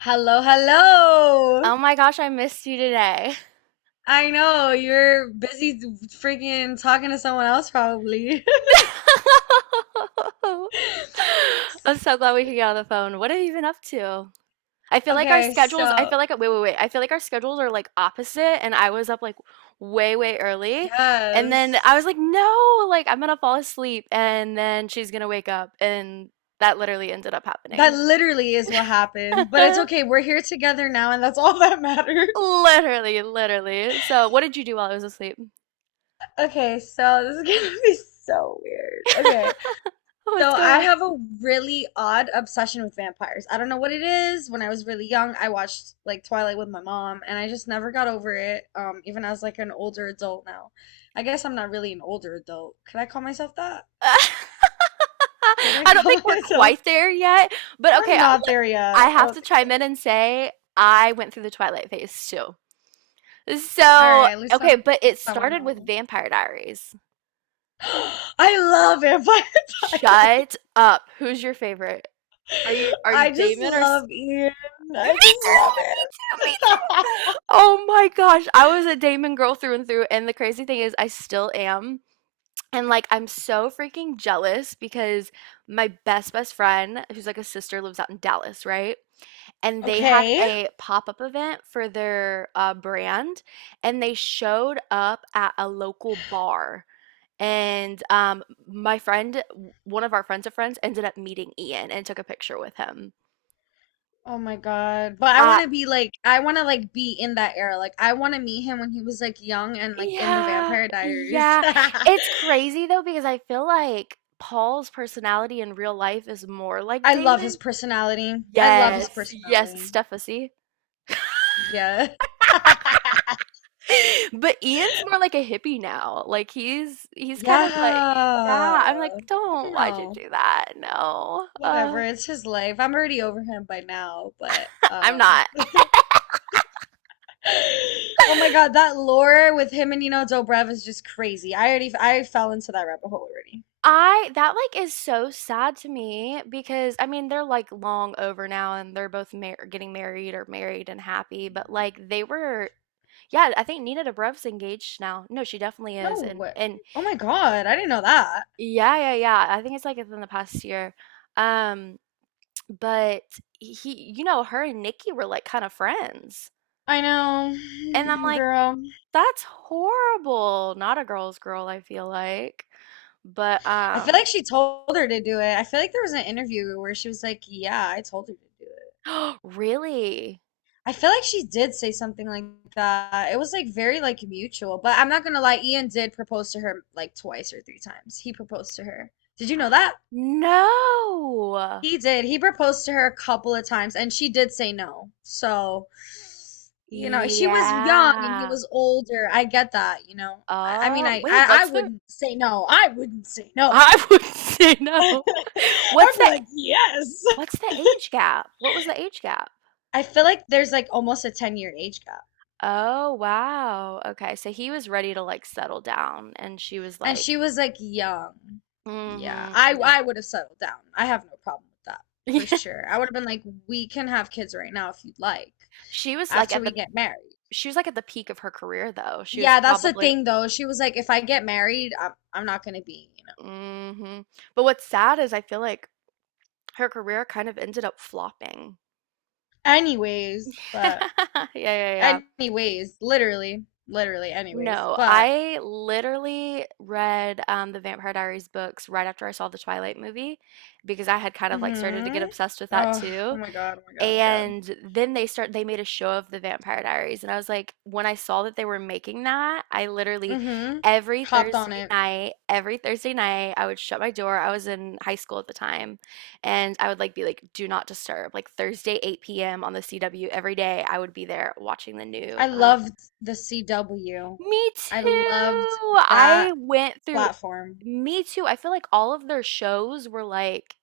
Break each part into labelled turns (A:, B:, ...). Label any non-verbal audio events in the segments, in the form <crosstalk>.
A: Hello, hello.
B: Oh my gosh, I missed you today.
A: I know you're busy freaking talking to someone else probably. <laughs>
B: <laughs> I'm so glad we could get on the phone. What have you been up to? I feel like our
A: Okay,
B: schedules, I
A: so
B: feel like, wait, wait, wait. I feel like our schedules are like opposite, and I was up like way, way early. And then I was
A: yes.
B: like, no, like I'm gonna fall asleep, and then she's gonna wake up. And that literally ended up
A: That
B: happening.
A: literally is what happened. But it's okay.
B: <laughs>
A: We're here together now, and that's all that matters. <laughs>
B: Literally, literally. So, what did you do while I was asleep?
A: Okay, so this is gonna be so weird. Okay.
B: <laughs>
A: So
B: What's going
A: I
B: on?
A: have a really odd obsession with vampires. I don't know what it is. When I was really young, I watched like Twilight with my mom, and I just never got over it. Even as like an older adult now. I guess I'm not really an older adult. Could I call myself that?
B: <laughs>
A: Could
B: <laughs>
A: I
B: I don't think
A: call <laughs>
B: we're
A: myself?
B: quite there yet, but okay,
A: We're
B: I
A: not there yet.
B: I
A: I
B: have
A: don't
B: to
A: think
B: chime in
A: so.
B: and say I went through the Twilight phase too.
A: All
B: So,
A: right, at least
B: okay,
A: I'm
B: but it started with
A: semi-normal.
B: Vampire Diaries.
A: <gasps> I love Vampire <laughs> Diaries.
B: Shut up. Who's your favorite? Are you
A: I just
B: Damon or S-
A: love Ian.
B: <laughs> Me too.
A: I just love
B: Me too. Me
A: it.
B: too. Oh my gosh, I was a Damon girl through and through, and the crazy thing is I still am. And like I'm so freaking jealous because my best best friend, who's like a sister, lives out in Dallas, right?
A: <laughs>
B: And they had
A: Okay.
B: a pop-up event for their brand, and they showed up at a local bar. And my friend, one of our friends of friends, ended up meeting Ian and took a picture with him.
A: Oh my God. But I
B: Uh,
A: want to be like, I want to like be in that era. Like, I want to meet him when he was like young and like in the
B: yeah,
A: Vampire Diaries.
B: yeah.
A: <laughs>
B: It's crazy though because I feel like Paul's personality in real life is more like
A: I love his
B: Damon.
A: personality. I love his
B: Yes, yes,
A: personality.
B: Steffasi. <laughs>
A: Yeah. <laughs>
B: But Ian's more like a hippie now. Like he's kind
A: Yeah.
B: of like, yeah, I'm like,
A: I
B: don't,
A: don't
B: why'd you
A: know.
B: do that? No.
A: Whatever. It's his life. I'm already over him by now, but
B: I'm not.
A: <gasps> <laughs> Oh my God,
B: <laughs>
A: that lore with him and you know Dobrev is just crazy. I fell into that rabbit hole already.
B: I that like is so sad to me because I mean they're like long over now and they're both mar getting married or married and happy, but like they were yeah, I think Nina Dobrev's engaged now. No, she definitely
A: No
B: is and
A: way.
B: and
A: Oh my God, I didn't know that.
B: yeah, yeah, yeah. I think it's like within the past year. Um But he you know, her and Nikki were like kind of friends.
A: I
B: And I'm
A: know, <sighs>
B: like,
A: girl.
B: <laughs> that's horrible. Not a girl's girl, I feel like. But
A: I feel like she told her to do it. I feel like there was an interview where she was like, "Yeah, I told her to do it."
B: <gasps> really?
A: I feel like she did say something like that. It was like very like mutual, but I'm not gonna lie, Ian did propose to her like twice or three times. He proposed to her. Did you know that?
B: No.
A: He did. He proposed to her a couple of times and she did say no. So, you know, she was young and he
B: Yeah.
A: was older. I get that, you know. I, I mean,
B: Oh,
A: I,
B: wait,
A: I I
B: what's the
A: wouldn't say no. I wouldn't say no.
B: I <laughs> would say no. <laughs> What's the
A: <laughs>
B: what's the age gap? What was the age gap?
A: I feel like there's like almost a 10-year age gap.
B: Oh, wow. Okay, so he was ready to like settle down and she was
A: And she
B: like,
A: was like young. Yeah, I
B: mm-hmm,
A: I would have settled down. I have no problem with that for
B: yeah. <laughs>
A: sure. I would have been like, we can have kids right now if you'd like,
B: She was, like,
A: after
B: at
A: we
B: the
A: get married.
B: she was, like, at the peak of her career, though. She was
A: Yeah, that's the
B: probably
A: thing though. She was like, if I get married, I'm not gonna be, you know.
B: mhm. But what's sad is I feel like her career kind of ended up flopping.
A: Anyways, but
B: <laughs> Yeah, yeah, yeah.
A: anyways, literally, literally, anyways,
B: No,
A: but
B: I literally read, the Vampire Diaries books right after I saw the Twilight movie because I had kind of, like, started to get
A: mm-hmm.
B: obsessed with that
A: Oh, oh
B: too.
A: my God, oh my God, oh my God.
B: And then they start they made a show of the Vampire Diaries and I was like, when I saw that they were making that, I literally
A: Mm-hmm. Hopped on it.
B: Every Thursday night, I would shut my door. I was in high school at the time, and I would like be like, do not disturb. Like Thursday 8 p.m. on the CW every day, I would be there watching the new
A: I loved the CW.
B: Me
A: I
B: too.
A: loved
B: I
A: that
B: went through
A: platform.
B: Me Too. I feel like all of their shows were like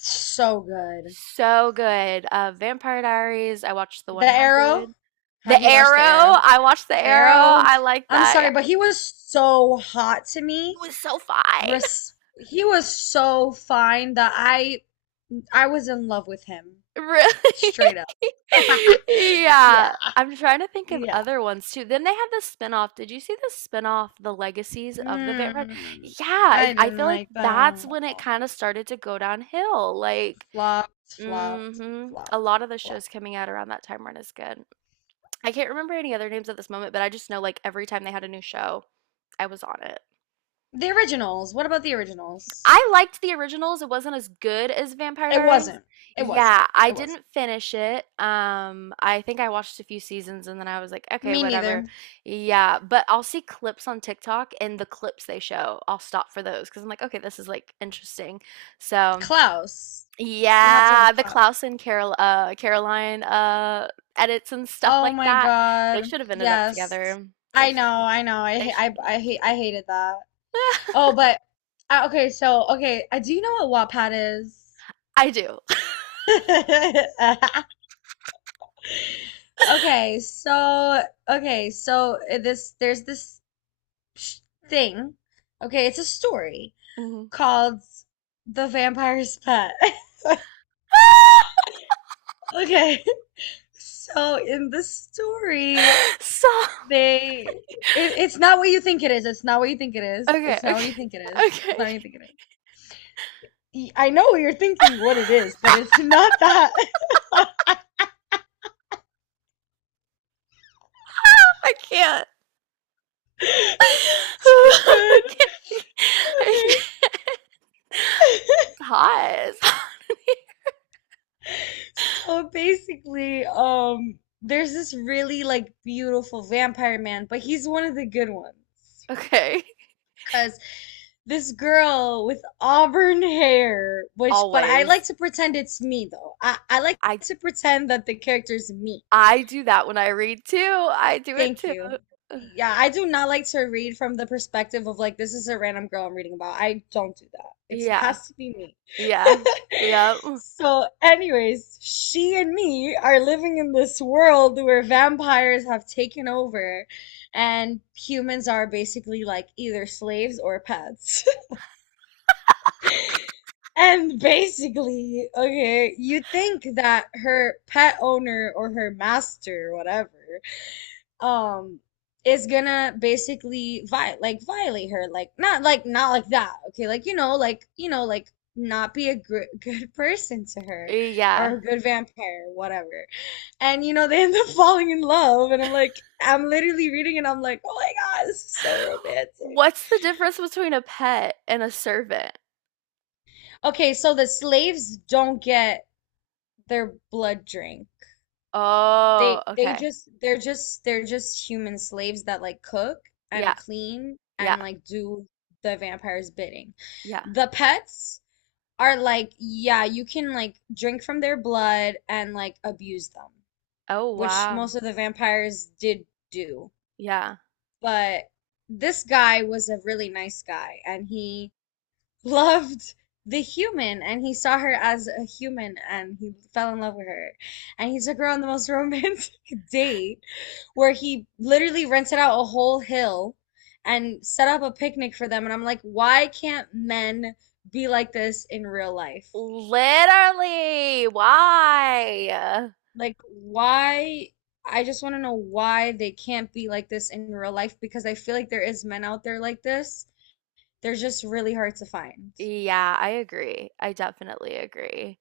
A: So good.
B: so good. Vampire Diaries. I watched The
A: The Arrow.
B: 100. The
A: Have you watched The
B: Arrow.
A: Arrow?
B: I watched The
A: The
B: Arrow.
A: Arrow.
B: I like
A: I'm
B: that. Yeah.
A: sorry, but he was so hot to
B: He
A: me.
B: was so fine. <laughs>
A: Res He was so fine that I was in love with him.
B: Really?
A: Straight up.
B: <laughs>
A: <laughs> Yeah,
B: Yeah. I'm trying to think of
A: yeah.
B: other ones too. Then they have the spinoff. Did you see the spinoff, The Legacies of the Vampire?
A: Mm,
B: Yeah,
A: I
B: it, I
A: didn't
B: feel like
A: like
B: that's
A: them.
B: when it kind of started to go downhill. Like,
A: Flopped, flopped,
B: hmm. A
A: flopped,
B: lot of the shows
A: flopped.
B: coming out around that time weren't as good. I can't remember any other names at this moment, but I just know like every time they had a new show, I was on it.
A: The originals. What about the originals?
B: I liked the originals. It wasn't as good as Vampire
A: It
B: Diaries.
A: wasn't. It wasn't.
B: Yeah, I
A: It wasn't.
B: didn't finish it. I think I watched a few seasons and then I was like, okay,
A: Me
B: whatever.
A: neither.
B: Yeah, but I'll see clips on TikTok and the clips they show, I'll stop for those because I'm like, okay, this is like interesting. So
A: Klaus. You have to
B: yeah,
A: love
B: the
A: Klaus.
B: Klaus and Carol Caroline edits and stuff
A: Oh
B: like
A: my
B: that. They
A: God.
B: should have ended up
A: Yes.
B: together. They
A: I
B: should
A: know.
B: have
A: I know. I
B: they
A: ha-
B: should have
A: I
B: ended
A: I
B: up
A: hate. I
B: together.
A: hated that. Oh,
B: <laughs>
A: but okay. So okay. Do you know what Wattpad
B: I do.
A: is? <laughs>
B: <laughs>
A: Okay, so okay, so this sh- thing. Okay, it's a story
B: Mhm.
A: called The Vampire's Pet. <laughs> Okay. So in the story,
B: So
A: they it, it's not what you think it is. It's not what you think it is.
B: okay,
A: It's not what
B: okay,
A: you think it is. It's
B: okay.
A: not what you think it is. I know you're thinking what it is, but it's not that. <laughs>
B: I can't.
A: This
B: <laughs>
A: is too
B: I
A: good.
B: can't. I
A: Okay.
B: can't. Pause. <laughs>
A: So basically, there's this really like beautiful vampire man, but he's one of the good ones.
B: Okay.
A: Because this girl with auburn hair, which, but I like
B: Always.
A: to pretend it's me though. I like
B: I
A: to pretend that the character's me.
B: I do that when I read too. I do it
A: Thank
B: too.
A: you.
B: <sighs>
A: Yeah, I do not like to read from the perspective of like this is a random girl I'm reading about. I don't do that. It
B: Yeah.
A: has to be me.
B: Yeah.
A: <laughs>
B: Yep.
A: So, anyways, she and me are living in this world where vampires have taken over and humans are basically like either slaves or pets. <laughs> And basically, okay, you think that her pet owner or her master, whatever, um is gonna basically vi like violate her, like not like, not like that, okay, like like not be a gr <laughs> good person to her or
B: Yeah.
A: a good vampire, whatever, and you know they end up <laughs> falling in love, and I'm like, I'm literally reading and I'm like, oh my God, this is so romantic.
B: What's the difference between a pet and a servant?
A: Okay, so the slaves don't get their blood drink.
B: Oh,
A: They they
B: okay.
A: just they're just they're just human slaves that like cook
B: Yeah,
A: and clean
B: yeah,
A: and like do the vampire's bidding.
B: yeah.
A: The pets are like, yeah, you can like drink from their blood and like abuse them,
B: Oh,
A: which
B: wow.
A: most of the vampires did do.
B: Yeah.
A: But this guy was a really nice guy and he loved the human and he saw her as a human and he fell in love with her, and he took her on the most romantic <laughs> date where he literally rented out a whole hill and set up a picnic for them. And I'm like, why can't men be like this in real life?
B: Literally, why?
A: Like, why? I just want to know why they can't be like this in real life, because I feel like there is men out there like this. They're just really hard to find.
B: Yeah, I agree. I definitely agree.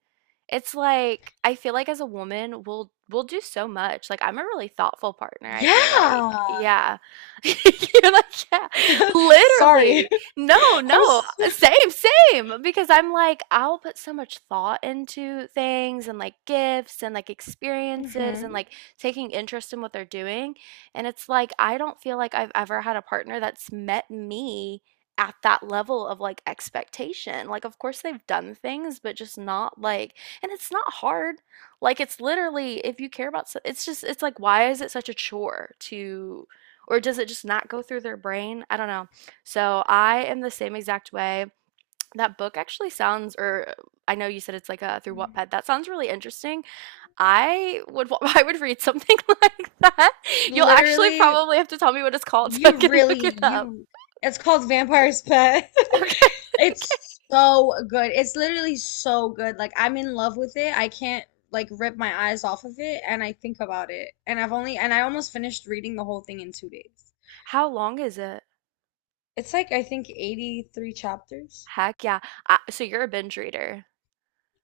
B: It's like I feel like as a woman, we'll do so much. Like I'm a really thoughtful partner, I feel like.
A: Yeah.
B: Yeah. <laughs> You're like, yeah.
A: <laughs> Sorry.
B: Literally. No,
A: <laughs> I
B: no.
A: was
B: Same, same. Because I'm like, I'll put so much thought into things and like gifts and like experiences and
A: Mm-hmm.
B: like taking interest in what they're doing. And it's like I don't feel like I've ever had a partner that's met me at that level of like expectation. Like, of course, they've done things, but just not like, and it's not hard. Like, it's literally, if you care about, so- it's just, it's like, why is it such a chore to, or does it just not go through their brain? I don't know. So, I am the same exact way. That book actually sounds, or I know you said it's like a through Wattpad. That sounds really interesting. I would, <laughs> I would read something <laughs> like that. You'll actually
A: Literally,
B: probably have to tell me what it's called so I
A: you
B: can look
A: really,
B: it up.
A: you, it's called Vampire's Pet. <laughs>
B: Okay. <laughs> Okay.
A: It's so good. It's literally so good. Like, I'm in love with it. I can't, like, rip my eyes off of it. And I think about it. And I've only, and I almost finished reading the whole thing in 2 days.
B: How long is it?
A: It's like, I think, 83 chapters.
B: Heck yeah. I, so you're a binge reader.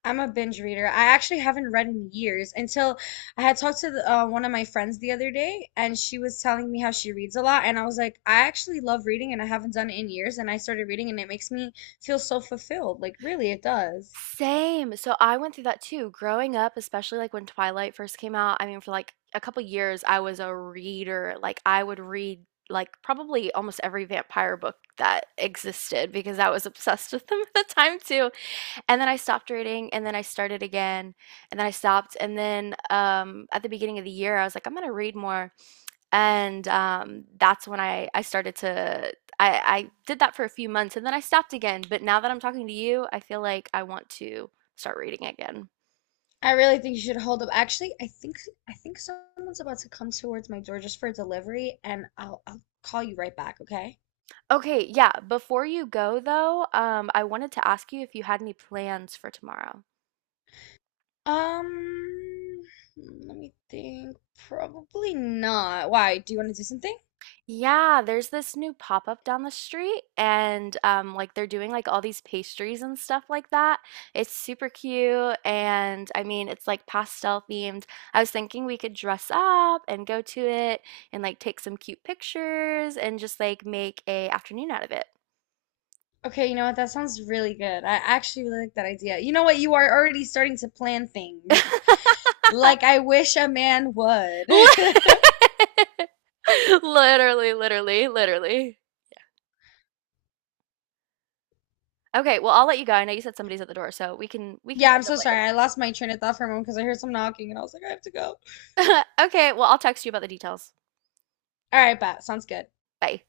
A: I'm a binge reader. I actually haven't read in years until I had talked to the, one of my friends the other day, and she was telling me how she reads a lot. And I was like, I actually love reading, and I haven't done it in years. And I started reading, and it makes me feel so fulfilled. Like, really, it does.
B: Same. So I went through that too. Growing up, especially like when Twilight first came out, I mean, for like a couple years, I was a reader. Like I would read like probably almost every vampire book that existed because I was obsessed with them <laughs> at the time too. And then I stopped reading and then I started again and then I stopped. And then at the beginning of the year, I was like, I'm gonna read more. And that's when I started to I did that for a few months and then I stopped again. But now that I'm talking to you, I feel like I want to start reading again.
A: I really think you should hold up. Actually, I think someone's about to come towards my door just for a delivery, and I'll call you right back, okay?
B: Okay, yeah. Before you go though, I wanted to ask you if you had any plans for tomorrow.
A: Um, let me think. Probably not. Why? Do you want to do something?
B: Yeah, there's this new pop-up down the street and like they're doing like all these pastries and stuff like that. It's super cute and I mean it's like pastel themed. I was thinking we could dress up and go to it and like take some cute pictures and just like make a afternoon out of it.
A: Okay, you know what? That sounds really good. I actually really like that idea. You know what? You are already starting to plan things.
B: <laughs>
A: Like I wish a man would.
B: Lit-
A: <laughs>
B: <laughs> Literally, literally, literally. Okay, well I'll let you go. I know you said somebody's at the door, so we can
A: Yeah, I'm
B: catch up
A: so sorry.
B: later.
A: I lost my train of thought for a moment because I heard some knocking and I was like, I have to go. All
B: <laughs> Okay, well I'll text you about the details.
A: right, bet. Sounds good.
B: Bye.